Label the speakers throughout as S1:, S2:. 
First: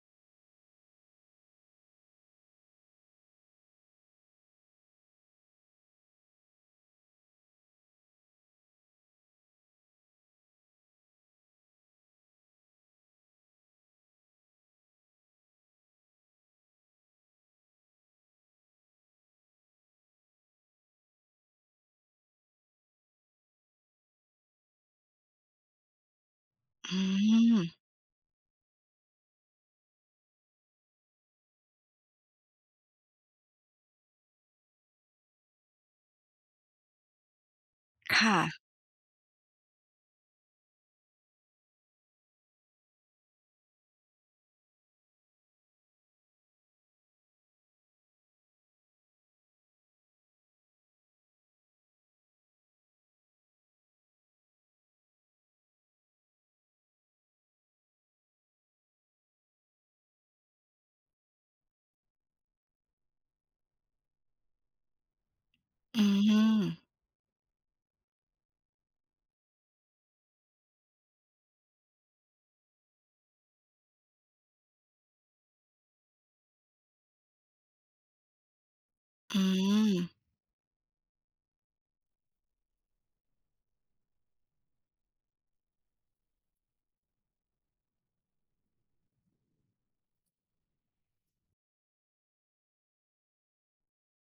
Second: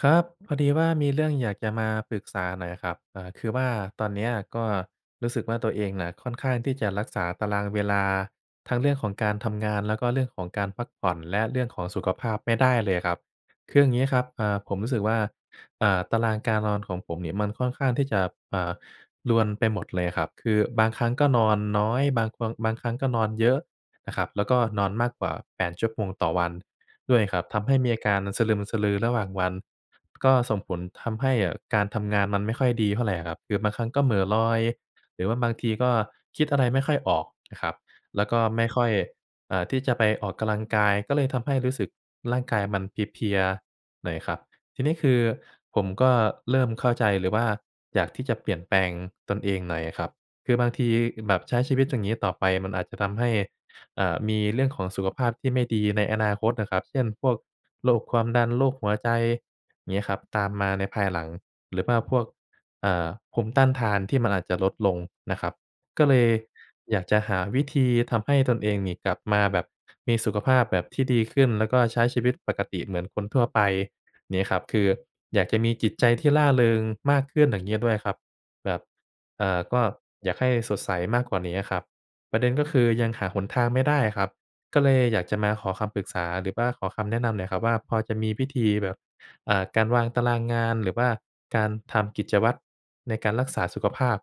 S1: ครับ พอดีว่ามีเรื่องอยากจะมาปรึกษาหน่อยครับ อ่า คือว่าตอนเนี้ยก็รู้สึกว่า ตัวเองน่ะค่อนข้างที่จะรักษาตารางเวลาทั้งเรื่องของการทำงาน แล้วก็เรื่องของการพักผ่อนและเรื่องของสุขภาพไม่ได้เลยครับ คือยังงี้ครับ เอ่อ ผมรู้สึกว่า อ่า ตารางการนอนของผมเนี่ยมันค่อนข้างที่จะ อ่า รวนไปหมดเลยครับ คือบางครั้งก็นอนน้อย บาง บางครั้งก็นอนเยอะนะครับ แล้วก็นอนมากกว่า 8 ชั่วโมงต่อวัน
S2: อื
S1: ด้วยครับ ทำให
S2: ม
S1: ้มีอาการสะลึมสะลือระหว่างวัน ก็ส่งผลทำให้การทำงานมันไม่ค่อยดีเท่าไรอะครับ คือบางครั้งก็เหม่อลอย หรือว่าบางทีก็คิดอะไรไม่ค่อยออกนะครับ
S2: ค
S1: แล้ว
S2: ่
S1: ก็
S2: ะ
S1: ไม่ค่อย อ่า ที่จะไปออกกำลังกายก็เลยทำให้รู้สึกร่างกายมันเพลีย ๆ หน่อยครับ ทีนี้คือผมก็เริ่มเข้าใจเลยว่า อยากที่จะเปลี่ยนแปลงตนเองหน่อยครับ คือบางทีแบบใช้ชีวิตอย่างงี้ต่อไปมันอาจจะทำให้ อ่า มีเรื่องของสุขภาพที่ไม่ดีในอนาคตน่ะครับ เช่น พวกโรคความดัน โรคหัวใจ งี้ครับ ตามมาในภายหลัง หรือว่าพวก เอ่อ ภูมิต้านทานที่มันอาจจะลดลงนะครับ
S2: อื
S1: ก็เลย
S2: ม
S1: อยากจะหาวิธีทำให้ตนเองนี่กลับมาแบบมีสุขภาพแบบที่ดีขึ้น แล้วก็ใช้ชีวิตปกติเหมือนคนทั่วไปนี้ครับ คืออยากจะมีจิตใจที่ร่าเริงมากขึ้นอย่างงี้ด้วยครับ แบบ
S2: อื
S1: เอ่อ ก็
S2: ม
S1: อยากให้สดใสมากกว่านี้อะครับ ประเด็นก็คือยังหาหนทางไม่ได้ครับ ก็เลยอยากจะมาขอคำปรึกษา หรือว่าขอคำแนะนำหน่อยครับว่า พอจะมีวิธีแบบ อ่า การวางตารางงาน หรือว่าการทำกิจวัตรในการรักษาสุขภาพ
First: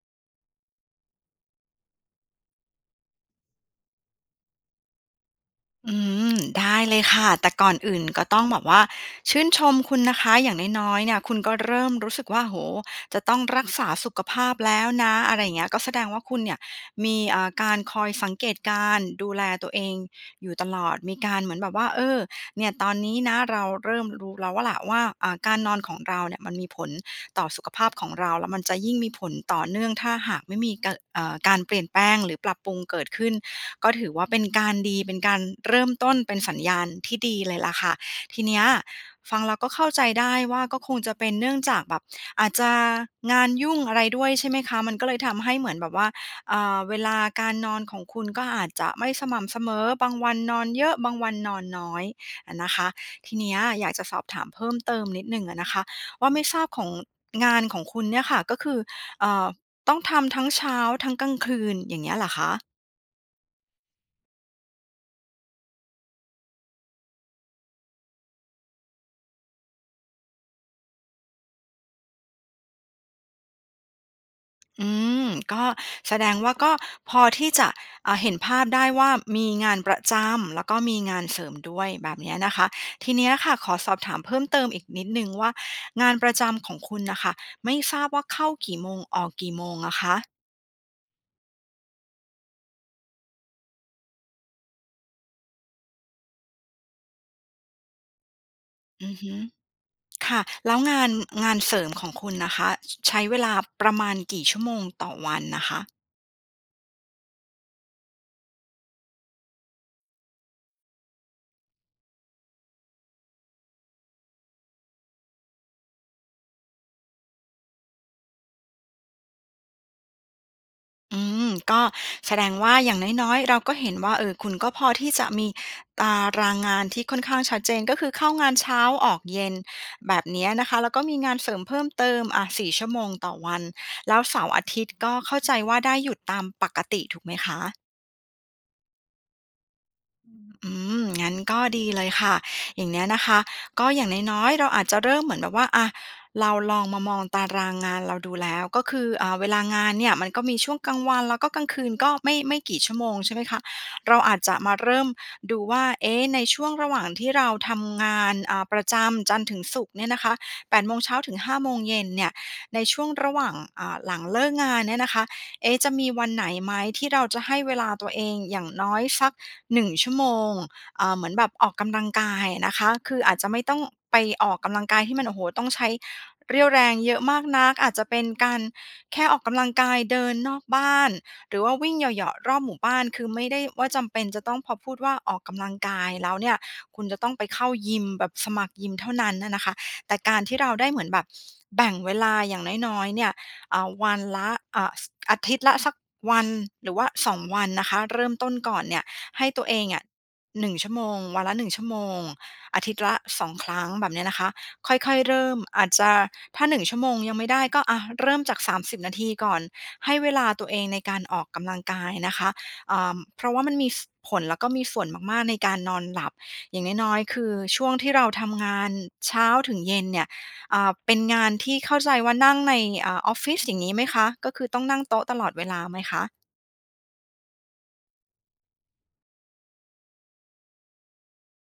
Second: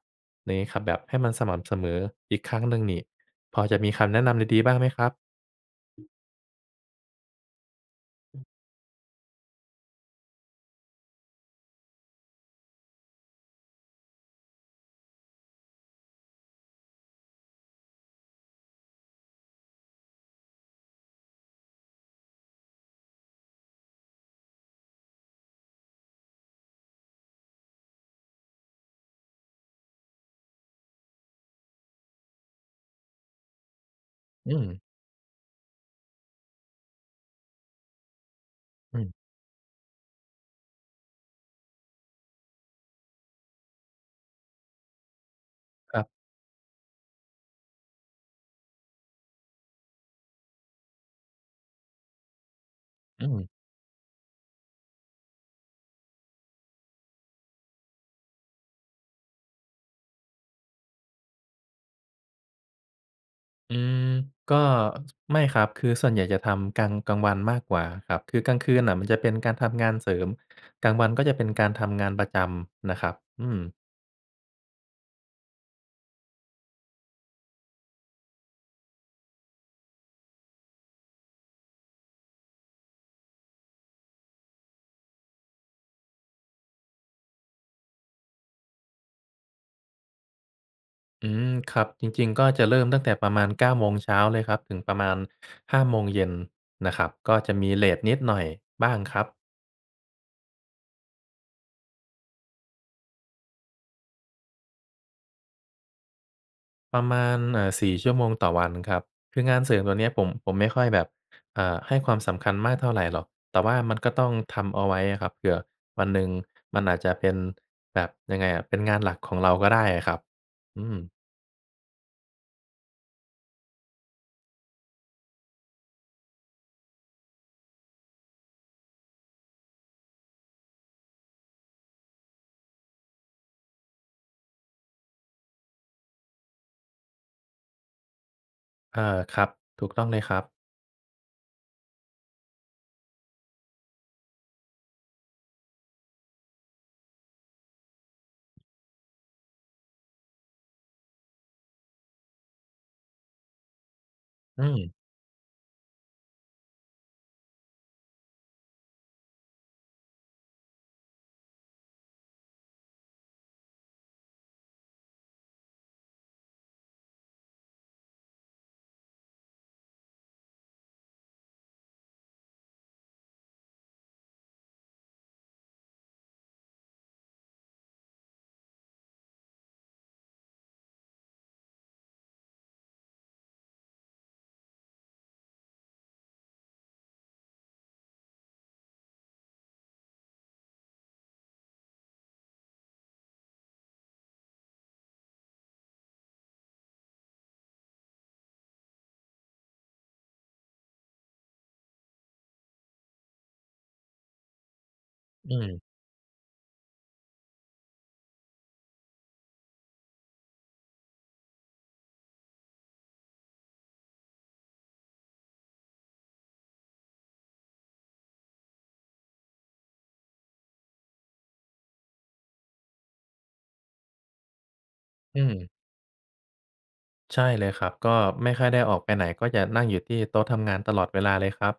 S1: นี้ครับ แบบให้มันสม่ำเสมออีกครั้งหนึ่งนี่ พอจะมีคำแนะนำดี ๆ บ้างไหมครับ?
S2: อืม ได้เลยค่ะ แต่ก่อนอื่นก็ต
S1: ฮ
S2: ้
S1: ื
S2: อง
S1: ม
S2: แบบว่าชื่นชมคุณนะคะ อย่างน้อย ๆ เนี่ย คุณก็เริ่มรู้สึกว่า โอ้โฮ จะต้องรักษาสุขภาพแล้วนะ อะไรอย่างเงี้ย ก็แสดงว่าคุณเนี่ย มี เอ่อ การคอยสังเกตการดูแลตัวเองอยู่ตลอด มีการเหมือนแบบว่า เออ เนี่ยตอนนี้นะ เราเริ่มรู้แล้วล่ะว่า อา การนอนของเราเนี่ยมันมีผลต่อสุขภาพของเรา แล้วมันจะยิ่งมีผลต่อเนื่องถ้าหากไม่มีการ เอ่อ การเปลี่ยนแปลงหรือปรับปรุงเกิดขึ้น ก็ถือว่าเป็น
S1: อื
S2: การ
S1: ม
S2: ดี เป็นการเริ่มต้นเป็นสัญญาณที่ดีเลยล่ะค่ะ ทีเนี้ย
S1: อืม
S2: ฟังแล้วก็เข้าใจได้ว่า ก็คงจะเป็น เนื่องจากแบบอาจจะงานยุ่งอะไรด้วยใช่ไหมคะ? มันก็เลยทำให้เหมือนแบบ
S1: ค
S2: ว
S1: ร
S2: ่า
S1: ับ
S2: อ่า เวลาการนอนของคุณก็อาจจะไม่สม่ำเสมอ บางวันนอนเยอะ บางวันนอนน้อยอะนะคะ
S1: อื
S2: ทีเน
S1: ม
S2: ี้ยอยากจะสอบถามเพิ่มเติมนิดหนึ่งอะนะคะ ว่าไม่ทราบของ งานของคุณเนี่ยค่ะ ก็คือ เอ่อ ต้องทำทั้งเช้าทั้งกลางคืนอย่างเงี้ยเหรอคะ?
S1: อืม ก็ ไม่ครับ คือส่วนใหญ่จะทำกลาง กลางวันมากกว่าครับ คือกลางคืนน่ะมันจะเป็นการทำงานเสริม กลางวันก็จะเป็นการทำงานประจำน่ะครับ อืม
S2: อืม ก็แสดงว่า ก็พอที่จะ อ่า เห็นภาพได้ว่า มีงานประจำ แล้วก็มีงานเสริมด้วย แบบเนี้ยนะคะ ทีเนี้ยค่ะ ขอสอบถามเพิ่มเติมอีกนิดหนึ่งว่า งานประจำของคุณน่ะค่ะ ไม่ทราบว่า เข้ากี่โมง? ออกกี่โมงอะคะ?
S1: อืม ครับ จริง ๆ ก็จะเริ่มตั้งแต่ประมาณ 9 โมงเช้าเลยครับ ถึงประมาณ 5 โมงเย็นน่ะครับ ก็จะมีเลตนิดหน่อยบ้าง
S2: อื
S1: ค
S2: อ
S1: รั
S2: ฮ
S1: บ
S2: ึ ค่ะ แล้วงาน งานเสริมของคุณนะคะ ใช้เวลาประมาณกี่ชั่วโมงต่อวันอะคะ?
S1: ประมาณ เอ่อ 4 ชั่วโมงต่อวันครับ คืองานเสริมตัวเนี้ยผม ผมไม่ค่อยแบบ อ่า ให้ความสำคัญมากเท่าไรหรอก แต่ว่ามันก็ต้องทำเอาไว้อะครับ เผื่อวันหนึ่งมันอาจจะเป็นแบบยังไงอะ เป็นงานหลักของเราก็ได้ครับ อืม
S2: อืม ก็แสดงว่า อย่างน้อย ๆ เราก็เห็นว่า เอ่อ คุณก็พอที่จะมีตารางงานที่ค่อนข้างชัดเจน ก็คือเข้างานเช้าออกเย็น แบบเนี้ยนะคะ แล้วก็มีงานเสริมเพิ่มเติม อะ 4 ชั่วโมงต่อวัน แล้วเสาร์อาทิตย์ก็เข้าใจว่า ได้หยุดตามปกติ ถูกไหมคะ?
S1: เออ ครับ ถูกต้องเลยครับ
S2: อืม งั้นก็ดีเลยค่ะ อย่างเนี้ยนะคะ ก็อย่างน้อย ๆ เราอาจจะเริ่มเหมือนแบบว่า อา เราลองมามองตารางงานเราดูแล้ว ก็คือ เอ่อ เวลางานเนี่ยมันก็มีช่วงกลางวัน แล้วก็กลางคืนก็ไม่ ไม่กี่ชั่วโมงใช่ไหมคะ? เราอาจจะ
S1: อื
S2: มาเ
S1: ม
S2: ริ่มดูว่า เอ๊ะ ในช่วงระหว่างที่เราทำงาน อา ประจำจันทร์ถึงศุกร์เนี่ยนะคะ 8 โมงเช้าถึง 5 โมงเย็นเนี่ย ในช่วงระหว่าง อ่า หลังเลิกงานเนี่ยนะคะ เอ๊ะ จะมีวันไหนไหม? ที่เราจะให้เวลาตัวเองอย่างน้อยสัก 1 ชั่วโมง อ่า เหมือนแบบออกกำลังกายนะคะ คืออาจจะไม่ต้องไปออกกำลังกายที่มัน โอ้โฮ! ต้องใช้เรี่ยวแรงเยอะมากนัก อาจจะเป็นการแค่ออกกำลังกายเดินนอกบ้าน หรือว่าวิ่งเหยาะ ๆ รอบหมู่บ้าน คือไม่ได้ว่าจำเป็นจะต้องพอพูดว่าออกกำลังกายแล้วเนี่ย คุณจะต้องไปเข้ายิมแบบสมัครยิมเท่านั้นอะนะคะ แต่การที่เราได้เหมือนแบบแบ่งเวลาอย่างน้อย ๆ เนี่ย อ่า วันละ อ่า ส อาทิตย์ละสักวัน หรือว่า 2 วันนะคะ เริ่มต้นก่อนเนี่ย ให้ตัวเองอะ 1 ชั่วโมง วันละ 1 ชั่วโมง อาทิตย์ละ 2 ครั้ง แบบเนี้ยนะคะ ค่อย ๆ เริ่
S1: อื
S2: ม อ
S1: ม
S2: าจจะ ถ้า 1 ชั่วโมงยังไม่ได้ ก็ อา เริ่มจาก 30 นาทีก่อน ให้เวลาตัวเองในการออกกำลังกายนะคะ เอ่อ เพราะว่ามันมี ส ผล แล้วก็มีส่วนมาก ๆ ในการนอนหลับ อย่างน้อย ๆ คือ ช่วงที่เราทำงานเช้าถึงเย็นเนี่ย อ่า เป็นงานที่ เข้าใจว่านั่งใน อ่า ออฟฟิศ อย่างงี้ไหมคะ? ก็คือต้องนั่งโต๊ะต
S1: อื
S2: ลอดเว
S1: ม
S2: ลาไหมคะ?
S1: ใช่เลยครับ ก็ไม่ค่อยได้ออกไปไหน ก็จะนั่งอยู่ที่โต๊ะทำงานตลอดเวลาเลยครับ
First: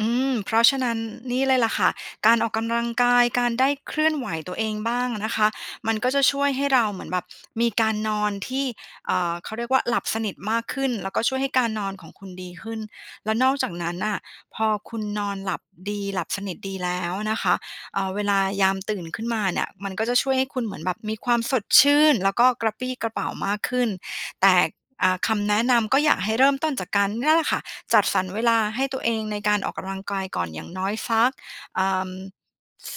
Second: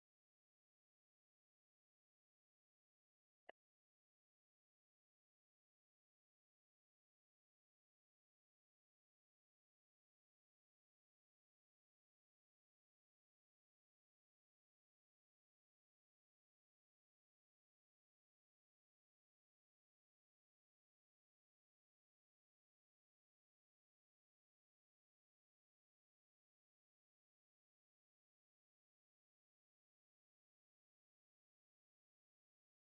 S2: อืม เพราะฉะนั้น นี่เลยล่ะค่ะ การออกกำลังกาย การได้เคลื่อนไหวตัวเองบ้างอะนะคะ มันก็จะช่วยให้เราเหมือนแบบ มีการนอนที่ อ่า เขาเรียกว่าหลับสนิทมากขึ้น แล้วก็ช่วยให้การนอนของคุณดีขึ้น และนอกจากนั้นน่ะ พอคุณนอนหลับดี หลับสนิทดีแล้วอะนะคะ อ่า เวลายามตื่นขึ้นมาเนี่ย มันก็จะช่วยให้คุณเหมือนแบบมีความสดชื่น แล้วก็กระปรี้กระเปร่ามากขึ้น แต่ อ่า คำแนะนำก็อยากให้เริ่มต้นจากการ เนี่ยแหละค่ะ จัดสรรเวลาให้ตัวเองในการออกกำลังกายก่อนอย่างน้อยสัก เอ่อ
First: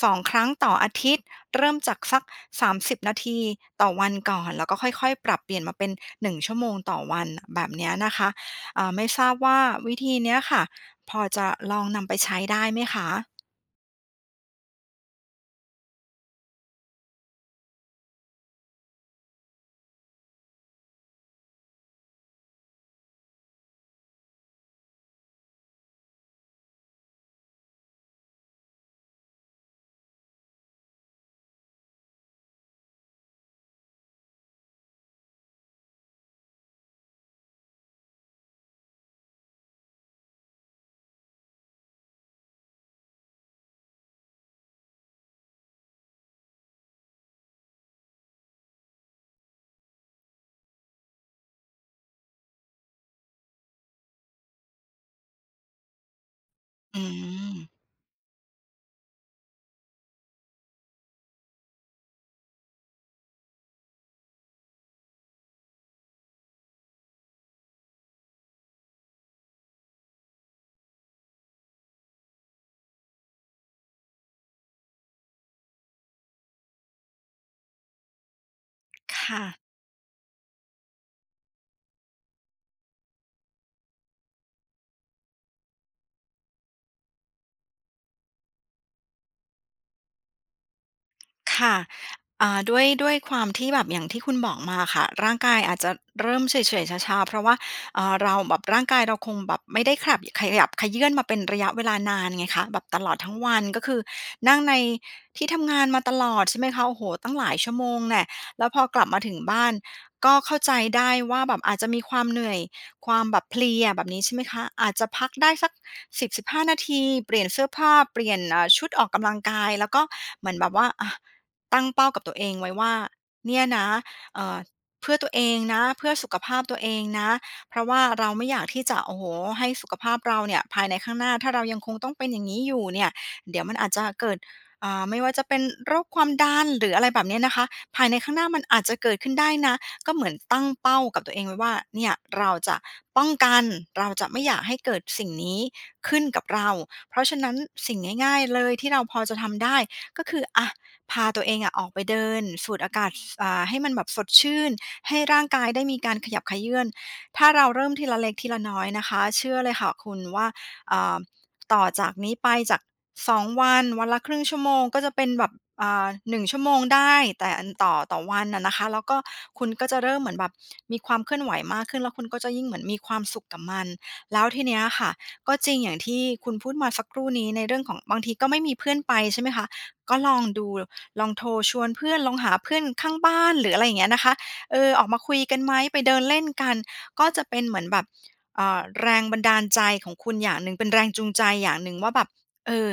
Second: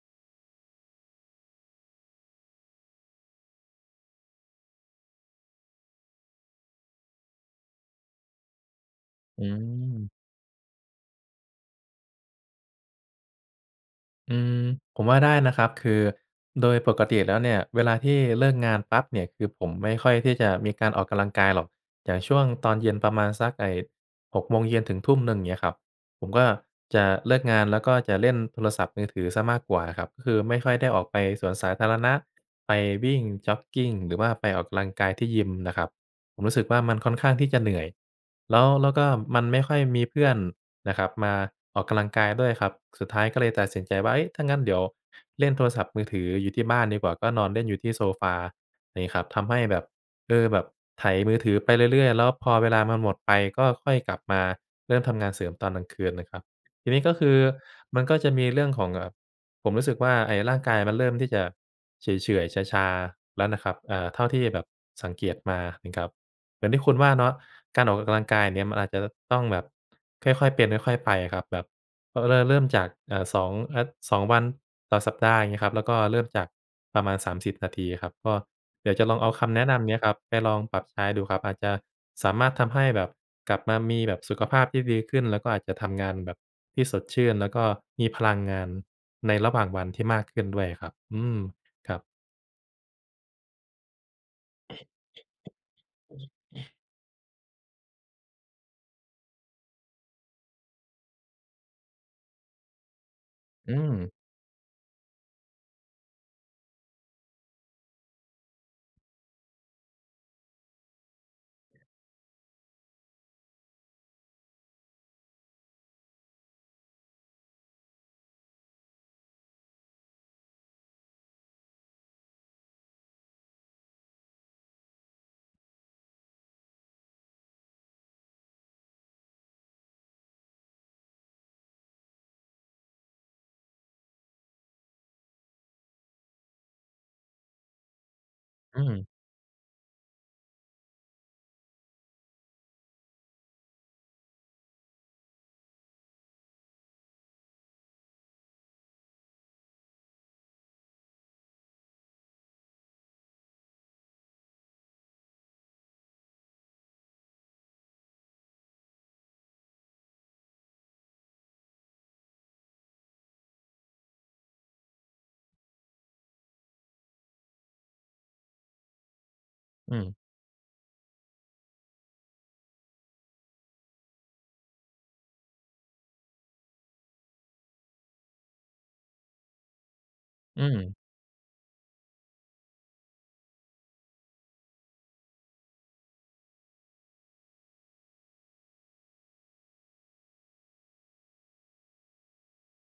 S2: 2 ครั้งต่ออาทิตย์ เริ่มจากสัก 30 นาทีต่อวันก่อน แล้วก็ค่อย ๆ ปรับเปลี่ยนมาเป็น 1 ชั่วโมงต่อวัน แบบเนี้ยนะคะ อ่า ไม่ทราบ
S1: อื
S2: ว่าวิธ
S1: ม
S2: ีเนี้ยค่ะ พอจะลองนำไปใช้ได้ไหมคะ?
S1: อืม ผมว่าได้นะครับ คือโดยปกติแล้วเนี่ยเวลาที่เลิกงานปั๊บเนี่ย คือผมไม่ค่อยที่จะมีการออกกำลังกายหรอก อย่างช่วงตอนเย็นประมาณสัก ไอ้ 6 โมงเย็นถึงทุ่มหนึ่ง อย่างงี้ครับ ผมก็จะเลิกงานแล้ว ก็จะเล่นโทรศัพท์มือถือเสียมากกว่าครับ คือไม่ค่อยได้ออกไปสวนสาธารณะ ไปวิ่งจ็อกกิง หรือว่าไปออกกำลังกายที่ยิมนะครับ ผมรู้สึกว่ามันค่อนข้างที่จะเหนื่อย แล้ว แล้วก็มันไม่ค่อยมีเพื่อนนะครับมาออกกำลังกายด้วยครับ สุดท้ายก็เลยตัดสินใจว่า เฮ้ย ถ้างั้นเดี๋ยวเล่นโทรศัพท์มือถืออยู่ที่บ้านดีกว่า ก็นอนเล่นอยู่ที่โซฟานี้ครับ ทำให้แบบ เออ แบบไถมือถือไปเรื่อย ๆ แล้วพอเวลามันหมดไป ก็ค่อยกลับมาเริ่มทำงานเสริมตอนกลางคืนนะครับ ทีเน
S2: อื
S1: ี้ยก็คือ
S2: ม
S1: มันก็จะมีเรื่องของ อ่า ผมรู้สึกว่าไอ้ร่างกายมันเริ่มที่จะเฉื่อย ๆ ชา ๆ แล้วนะครับ อา เท่าที่แบบสังเกตมานะครับ อย่างที่คุณว่าเนาะ การออกกำลังกายเนี่ย มันอาจจะต้องแบบค่อย ๆ เป็นค่อย ๆ ไปอะครับ แบบต้องเริ่ม เริ่มจาก เอ่อ 2 อา 2 วันต่อสัปดาห์อย่างงี้ครับ แล้วก็เริ่มจากประมาณ 30 นาทีครับ ก็เดี๋ยวจะล
S2: ค
S1: องเอา
S2: ่
S1: ค
S2: ะ
S1: ำแนะนำเนี้ยครับไปลองปรับใช้ดูครับ อาจจะสามารถทำให้แบบกลับมามีแบบสุขภาพที่ดีขึ้น แล้วก็อาจจะทำงานแบบที่สดชื่น แล้วก็มีพลังงานในระหว่างวันที่มากขึ้นด้วยอะครับ อืม
S2: ค่ะ
S1: ครับ
S2: อ่า ด้วย ด้วยความที่แบบอย่างที่คุณบอกมาค่ะ ร่างกายอาจจะเริ่มเฉื่อย ๆ ชา ๆ เพราะว่า เออ เราแบบ ร่างกายเราคงแบบไม่ได้ขับ ขยับเขยื้อนมาเป็นระยะเวลานานไงคะ แบบตลอดทั้งวัน
S1: อื
S2: ก็คือ
S1: ม
S2: นั่งในที่ทำงานมาตลอด ใช่ไหมคะ โอ้โฮ ตั้งหลายชั่วโมงแน่ะ แล้วพอกลับมาถึงบ้าน ก็เข้าใจได้ว่า แบบอาจจะมีความเหนื่อย ความแบบเพลีย แบบนี้ ใช่ไหมคะ อาจจะพักได้สัก 10-15 นาที เปลี่ยนเสื้อผ้า เปลี่ยน เอ่อ ชุดออกกำลังกาย แล้วก็เหมือนแบบว่า อา ตั้งเป้ากับตัวเองไว้ว่า เนี่ยนะ เอ่อ เพื่อตัวเองนะ เพื่อสุขภาพตัวเองนะ เพราะว่าเราไม่อยากที่จะ โอ้โฮ ให้สุขภาพเราเนี่ย ภายในข้างหน้า ถ้าเรายังคงต้องเป็นอย่างนี้อยู่เนี่ย เดี๋ยวมันอาจจะเกิด อ่า ไม่ว่าจะเป็นโรคความดัน หรืออะไรแบบเนี้ยนะคะ ภายในข้างหน้ามันอ
S1: อื
S2: าจจะเ
S1: ม
S2: กิดขึ้นได้นะ ก็เหมือนตั้งเป้ากับตัวเองไว้ว่า เนี่ยเราจะป้องกัน เราจะไม่อยากให้เกิดสิ่งนี้ขึ้นกับเรา เพราะฉะนั้นสิ่งง่าย ๆ เลยที่เราพอจะทำได้ก็คือ อา พาตัวเองอะออกไปเดินสูดอากาศ ฟ อ่า ให้มันแบบสดชื่น ให้ร่างกายได้มีการขยับเขยื้อน ถ้าเราเริ่มทีละเล็กทีละน้อยนะคะ เชื่อเลยค่ะคุณว่า อ่า ต่อจากนี้ไปจาก 2 วัน วันละ 1/2 ชั่วโมง ก็จะเป็นแบบ อ่า 1 ชั่วโมงได้ แต่อัน ต่อ ต่อวันอะนะคะ แล้วก็คุณก็
S1: อ
S2: จ
S1: ื
S2: ะเริ่
S1: ม
S2: มเหมือนแบบมีความเคลื่อนไหวมากขึ้น แล้วคุณก็จะยิ่งเหมือนมีความสุขกับมัน แล้วทีเนี้ยอะค่ะ ก็จริงอย่างที่คุณพูดมาสักครู่นี้ในเรื่องของ บางทีก็ไม่มีเพื่อนไป ใช่ไหมคะ ก็ลอง
S1: อ
S2: ด
S1: ื
S2: ู
S1: ม
S2: ลองโทรชวนเพื่อน ลองหาเพื่อนข้างบ้าน หรืออะไรอย่างเงี้ยนะคะ เออ ออกมาคุยกันไหม? ไปเดินเล่นกัน ก็จะเป็นเหมือนแบบ เอ่อ แรงบันดาลใจของคุณอย่างหนึ่ง เป็นแรงจูงใจอย่างหนึ่งว่าแบบ เออ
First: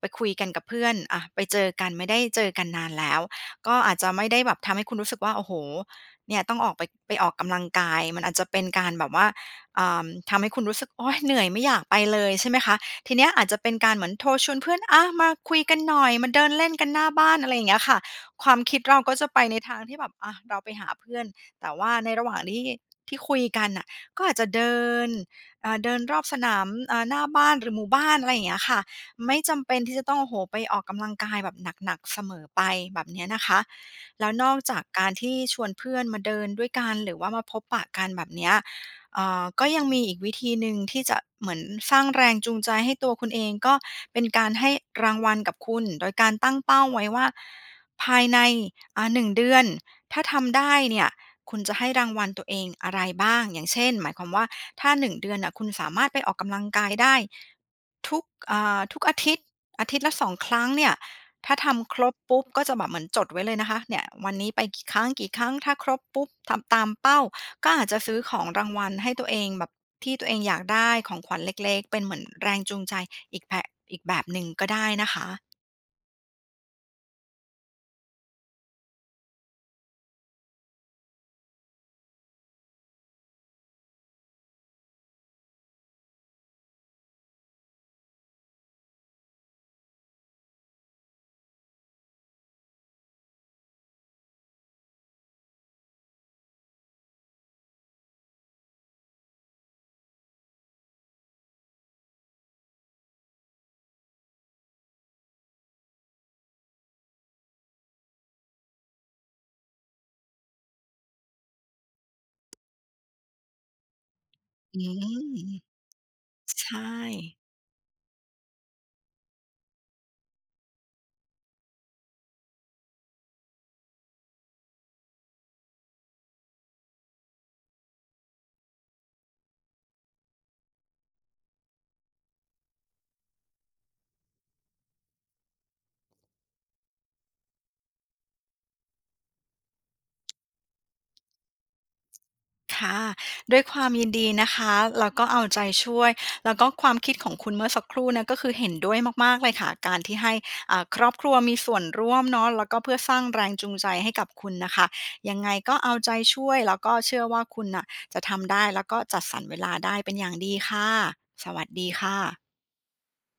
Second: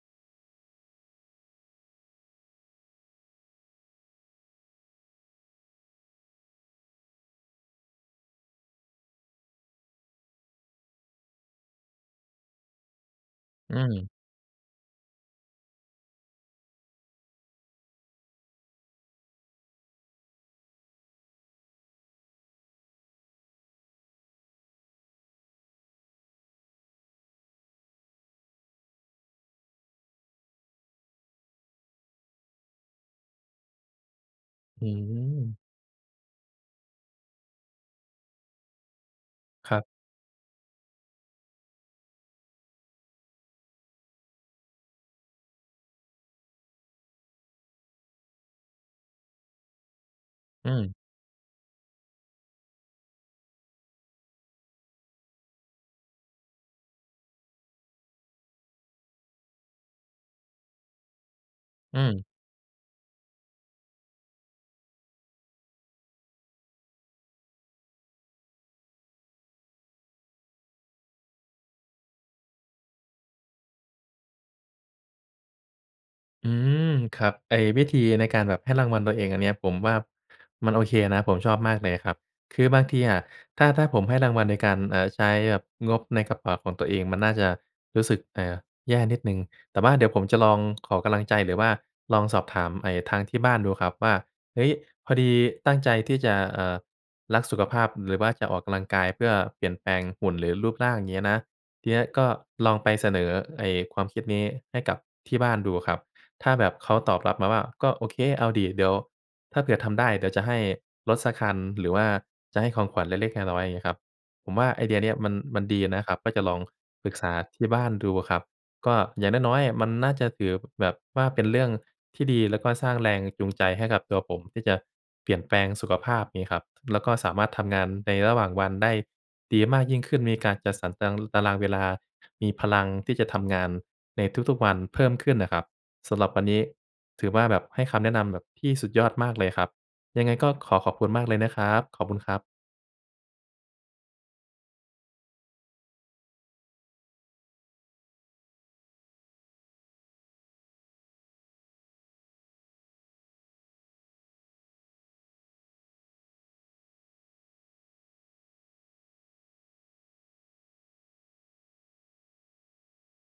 S2: ไปคุยกันกับเพื่อน อะ ไปเจอกัน ไม่ได้เจอกันนานแล้ว ก็อาจจะไม่ได้แบบทำให้คุณรู้สึกว่า โอ้โฮ เนี่ยต้องออกไป ไปออกกำลังกาย มันอาจจะเป็นการแบบว่า เอ่อ ทำให้คุณรู้สึก "โอ๊ย! เหนื่อยไม่อยากไปเลย" ใช่ไหมคะ ทีเนี้ยอาจจะเป็
S1: อ
S2: น
S1: ื
S2: การเหมื
S1: ม
S2: อนโทรชวนเพื่อน "อา มาคุยกันหน่อย มาเดินเล่นกันหน้าบ้าน" อะไรอย่างเงี้ยค่ะ ความคิดเราก็จะไปในทางที่แบบ อา เราไปหาเพื่อน แต่ว่าในระหว่างที่ ที่คุยกันอะ ก็อาจจะเดิน อ่า เดินรอบสนาม อ่า หน้าบ้าน หรือหมู่บ้าน อะไรอย่างเงี้ยค่ะ ไม่จำเป็นที่จะต้อง โอ้โฮ ไปออกกำลังกายแบบหนัก ๆ เสมอไป แบบเนี้ยนะคะ แล้วนอกจาก
S1: อื
S2: การที่ช
S1: ม
S2: วนเพื่อนมาเดินด้วยกัน หรือว่ามาพบปะกันแบบเนี้ย อ่า ก็
S1: คร
S2: ย
S1: ั
S2: ั
S1: บ
S2: งมีอีกวิธีหนึ่งที่จะ เหมือนสร้างแรงจูงใจให้ตัวคุณเอง ก็เป็นการให้รางวัลกับคุณ โดยการตั้งเป้าไว้ว่า ภายใน อะ 1 เดือน ถ้าทำได
S1: อื
S2: ้
S1: ม
S2: เนี่ย คุณจะให้รางวัลตัวเองอะไรบ้าง อย่างเช่น หมายความว่า ถ้า 1 เดือนอะ คุณสามารถไปออกกำลังกายได้ ทุก อ่า ทุกอาทิตย์ อาทิตย์ละ 2 ครั้งเนี่ย ถ้าทำค
S1: อื
S2: รบ
S1: ม
S2: ปุ๊บ ก็จะแบบ เหมือนจดไว้เลยนะคะ เนี่ย วันนี้ไปกี่ครั้ง กี่ครั้ง? ถ้าครบปุ๊บ ทำตามเป้า ก็อาจจะซื้อของรางวัลให้ตัวเองแบบที่ตัวเองอยากได้ ของขวัญเล็ก ๆ เป็นเหมือนแรงจูงใจ อีกแผะ อีกแบบหนึ่งก็ได้นะคะ
S1: อืม ครับ ไอ้วิธีในการแบบให้รางวัลตัวเองอันเนี้ย ผมว่ามันโอเคนะ ผมชอบมากเลยครับ คือบางทีอะ ถ้า ถ้าผมให้รางวัลในการ เอ่อ ใช้แบบงบในกระเป๋าของตัวเองมันน่าจะรู้สึก เอ่อ แย่นิดหนึ่ง แต่ว่าเดี๋ยวผมจะลองขอกำลังใจ หรือว่าลองสอบถามไอ้ทางที่บ้านดูครับว่า เฮ้ย พอดีตั้งใจที่จะ เอ่อ รักสุขภาพ หรือว่าจะออกกำลังกายเพื่อเปลี่ยนแปลงหุ่นหรือรูปร่าง เงี้ยนะ ทีเนี้ยก็ลองไปเสนอไอ้ความคิดนี้ให้กับที่บ้านดูครับ ถ้าแบบเขาตอบรับมาว่า "ก็โอเค เอาดิ เดี๋ยวถ้าเผื่อทำได้ เดี๋ยวจะให้รถสักคัน หรือว่าจะให้ของขวัญเล็ก ๆ น้อย ๆ" เงี้ยครับ ผมว่า
S2: อื
S1: ไอเดียเนี้ยมัน
S2: ม
S1: มันดีนะครับ ก็จะลอง
S2: ใช
S1: ปรึกษ
S2: ่
S1: าที่บ้านดูอะครับ ก็อย่างน้อย ๆ มันน่าจะถือ แบบว่าเป็นเรื่องที่ดี แล้วก็สร้างแรงจูงใจให้กับตัวผมที่จะเปลี่ยนแปลงสุขภาพนี้ครับ แล้วก็สามารถทำงานในระหว่างวันได้ดีมากยิ่งขึ้น มีการจัดสรรตัง ตารางเวลา มีพลังที่จะทำงานในทุก ๆ วันเพิ่มขึ้นน่ะครับ สำหรับวันนี้ถือว่าแบบให้คำแนะนำแบบที่สุดยอดมากเลยครับ ยังไงก็ขอขอบคุณมากเลยนะครับ ขอบคุณครับ
S2: ค่ะ ด้วยความยินดีนะคะ แล้วก็เอาใจช่วย แล้วก็ความคิดของคุณเมื่อสักครู่เนี้ย ก็คือเห็นด้วยมาก ๆ เลยค่ะ การที่ให้ อ่า ครอบครัวมีส่วนร่วมเนาะ แล้วก็เพื่อสร้างแรงจูงใจให้กับคุณนะคะ ยังไงก็เอาใจช่วยแล้วก็เชื่อว่า คุณน่ะจะทำได้แล้วก็จัดสรรเวลาได้เป็นอย่างดีค่ะ สวัสดีค่ะ